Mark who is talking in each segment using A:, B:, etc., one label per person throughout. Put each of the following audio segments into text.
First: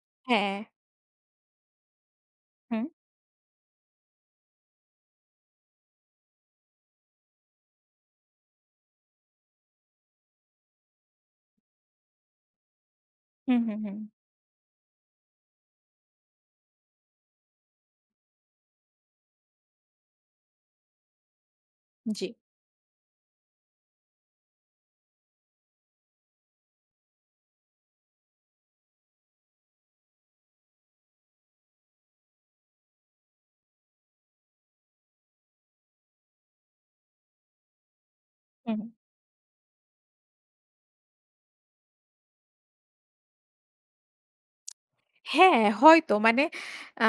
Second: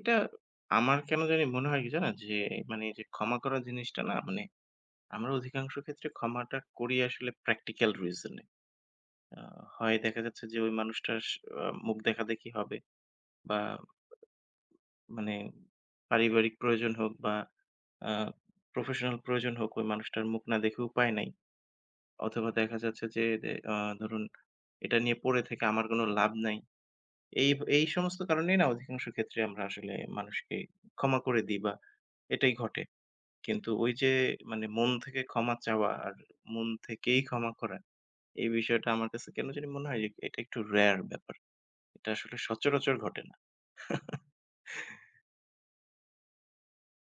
A: এটা
B: হ্যাঁ।
A: আমার কেন জানি মনে হয় কি জানেন? যে, মানে
B: হু।
A: এইযে ক্ষমা করা জিনিসটা না মানে আমরা অধিকাংশ ক্ষেত্রে ক্ষমাটা করি আসলে practical reason এ। আ হয় দেখা যাচ্ছে যে ওই মানুষটা স আ মুখ দেখাদেখি হবে
B: হু,
A: বা,
B: হু, হু।
A: মানে পারিবারিক প্রয়োজন হোক বা, আ professional প্রয়োজন হোক, ওই মানুষটার মুখ না দেখে উপায় নাই।
B: জি।
A: অথবা দেখা যাচ্ছে যে, এ আ ধরুন এটা নিয়ে পড়ে থেকে আমার কোনো লাভ নাই। এই ভা এই সমস্ত কারণেই না, অধিকাংশ ক্ষেত্রে আমরা আসলে মানুষকে ক্ষমা করে দিই বা এটাই ঘটে। কিন্তু ওইযে মানে মন থেকে ক্ষমা চাওয়া আর মন থেকেই ক্ষমা করা, এই
B: হু,
A: বিষয়টা
B: হু।
A: আমার কাছে কেন জানি মনে হয় এ এটা একটু rare ব্যাপার। এটা আসলে সচরাচর ঘটে না।
B: হ্যাঁ, হয়তো। মানে আ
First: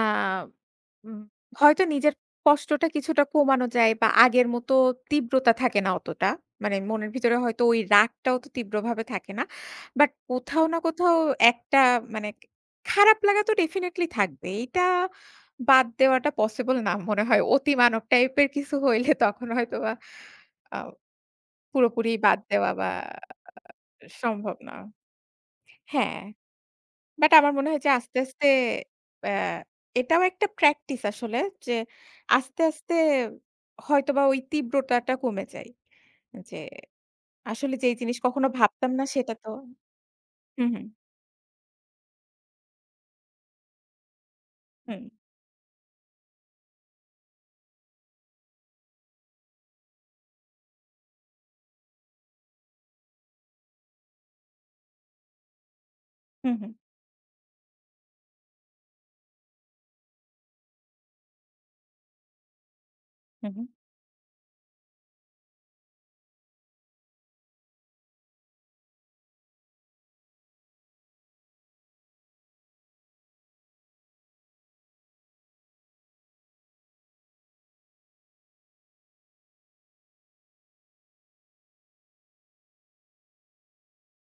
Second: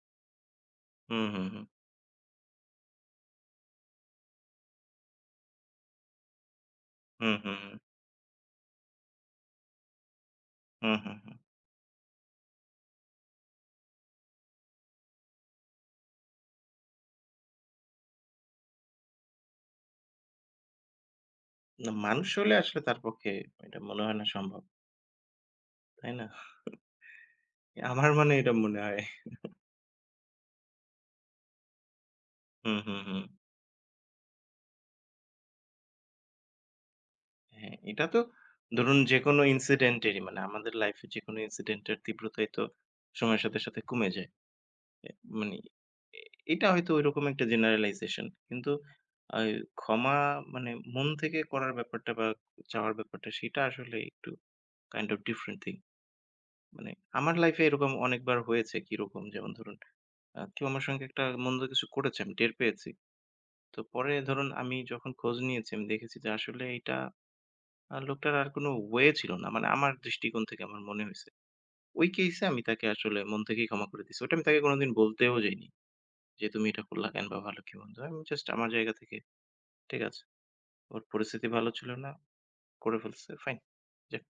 A: উঁ,
B: উম
A: হু, হু।
B: হয়তো নিজের কষ্টটা কিছুটা কমানো যায় বা আগের মতো তীব্রতা থাকে না অতটা। মানে মনের ভিতরে
A: উঁহু,
B: হয়তো
A: হু।
B: ওই রাগটা অত তীব্রভাবে থাকে না। বাট কোথাও না
A: উঁহু,
B: কোথাও
A: হু।
B: একটা মানে কা খারাপ লাগা তো definitely থাকবে। এইটা বাদ দেওয়াটা পসিবল না মনে হয়। অতিমানব টাইপের কিছু হইলে তখন হয়তোবা আ
A: না,
B: পুরোপুরি
A: মানুষ
B: বাদ
A: হইলে
B: দেওয়া
A: আসলে
B: বা
A: তার পক্ষে
B: আ
A: ওইটা মনে হয় না
B: সম্ভব
A: সম্ভব।
B: না।
A: তাই
B: হ্যাঁ,
A: না?
B: বাট আমার মনে হয় যে
A: আমার
B: আস্তে,
A: মানে
B: আস্তে
A: এটা মনে হয়।
B: প্যা এটাও একটা practice আসলে যে আস্তে,
A: উঁ, হু,
B: আস্তে
A: হু।
B: হয়তোবা ওই তীব্রতাটা কমে যায়। যে আসলে
A: হ্যাঁ,
B: যেই
A: এটা
B: জিনিস
A: তো
B: কখনো ভাবতাম
A: ধরুন
B: না, সেটা
A: যেকোনো
B: তো
A: incedent এর মানে
B: হু,
A: আমাদের
B: হু।
A: লাইফে যেকোনো incedent এর তীব্রতাই তো সময়ের সাথে, সাথে কমে যায়।
B: হুম।
A: এ মানে এটা হয়তো ঐরকম একটা generalization. কিন্তু আ এই ক্ষমা মানে মন থেকে করার ব্যাপারটা বা চাওয়ার ব্যাপারটা, সেটা আসলে একটু kind of different thing.
B: হু, হু।
A: মানে আমার লাইফে এরকম অনেকবার হয়েছে। কিরকম? যেমন ধরুন আ কেউ আমার সঙ্গে একটা মন্দ কিছু করেছে, আমি টের পেয়েছি।
B: হু, হু।
A: তো পরে ধরুন আমি যখন খোঁজ নিয়েছি, আমি দেখেছি যে আসলে এইটা আ লোকটার আর কোনো way ছিল না। মানে আমার দৃষ্টিকোণ থেকে আমার মনে হইছে। ওই case এ আমি তাকে আসলে মন থেকেই ক্ষমা করে দিছি। ওইটা আমি তাকে কোনোদিন বলতেও যাইনি। যে, "তুমি এটা করলা কেন? বা ভালো কি মন্দ।" আমি জাস্ট আমার জায়গা থেকে, "ঠিক আছে, ওর পরিস্থিতি ভালো ছিল না। করে ফেলছে। ফাইন, যাক।"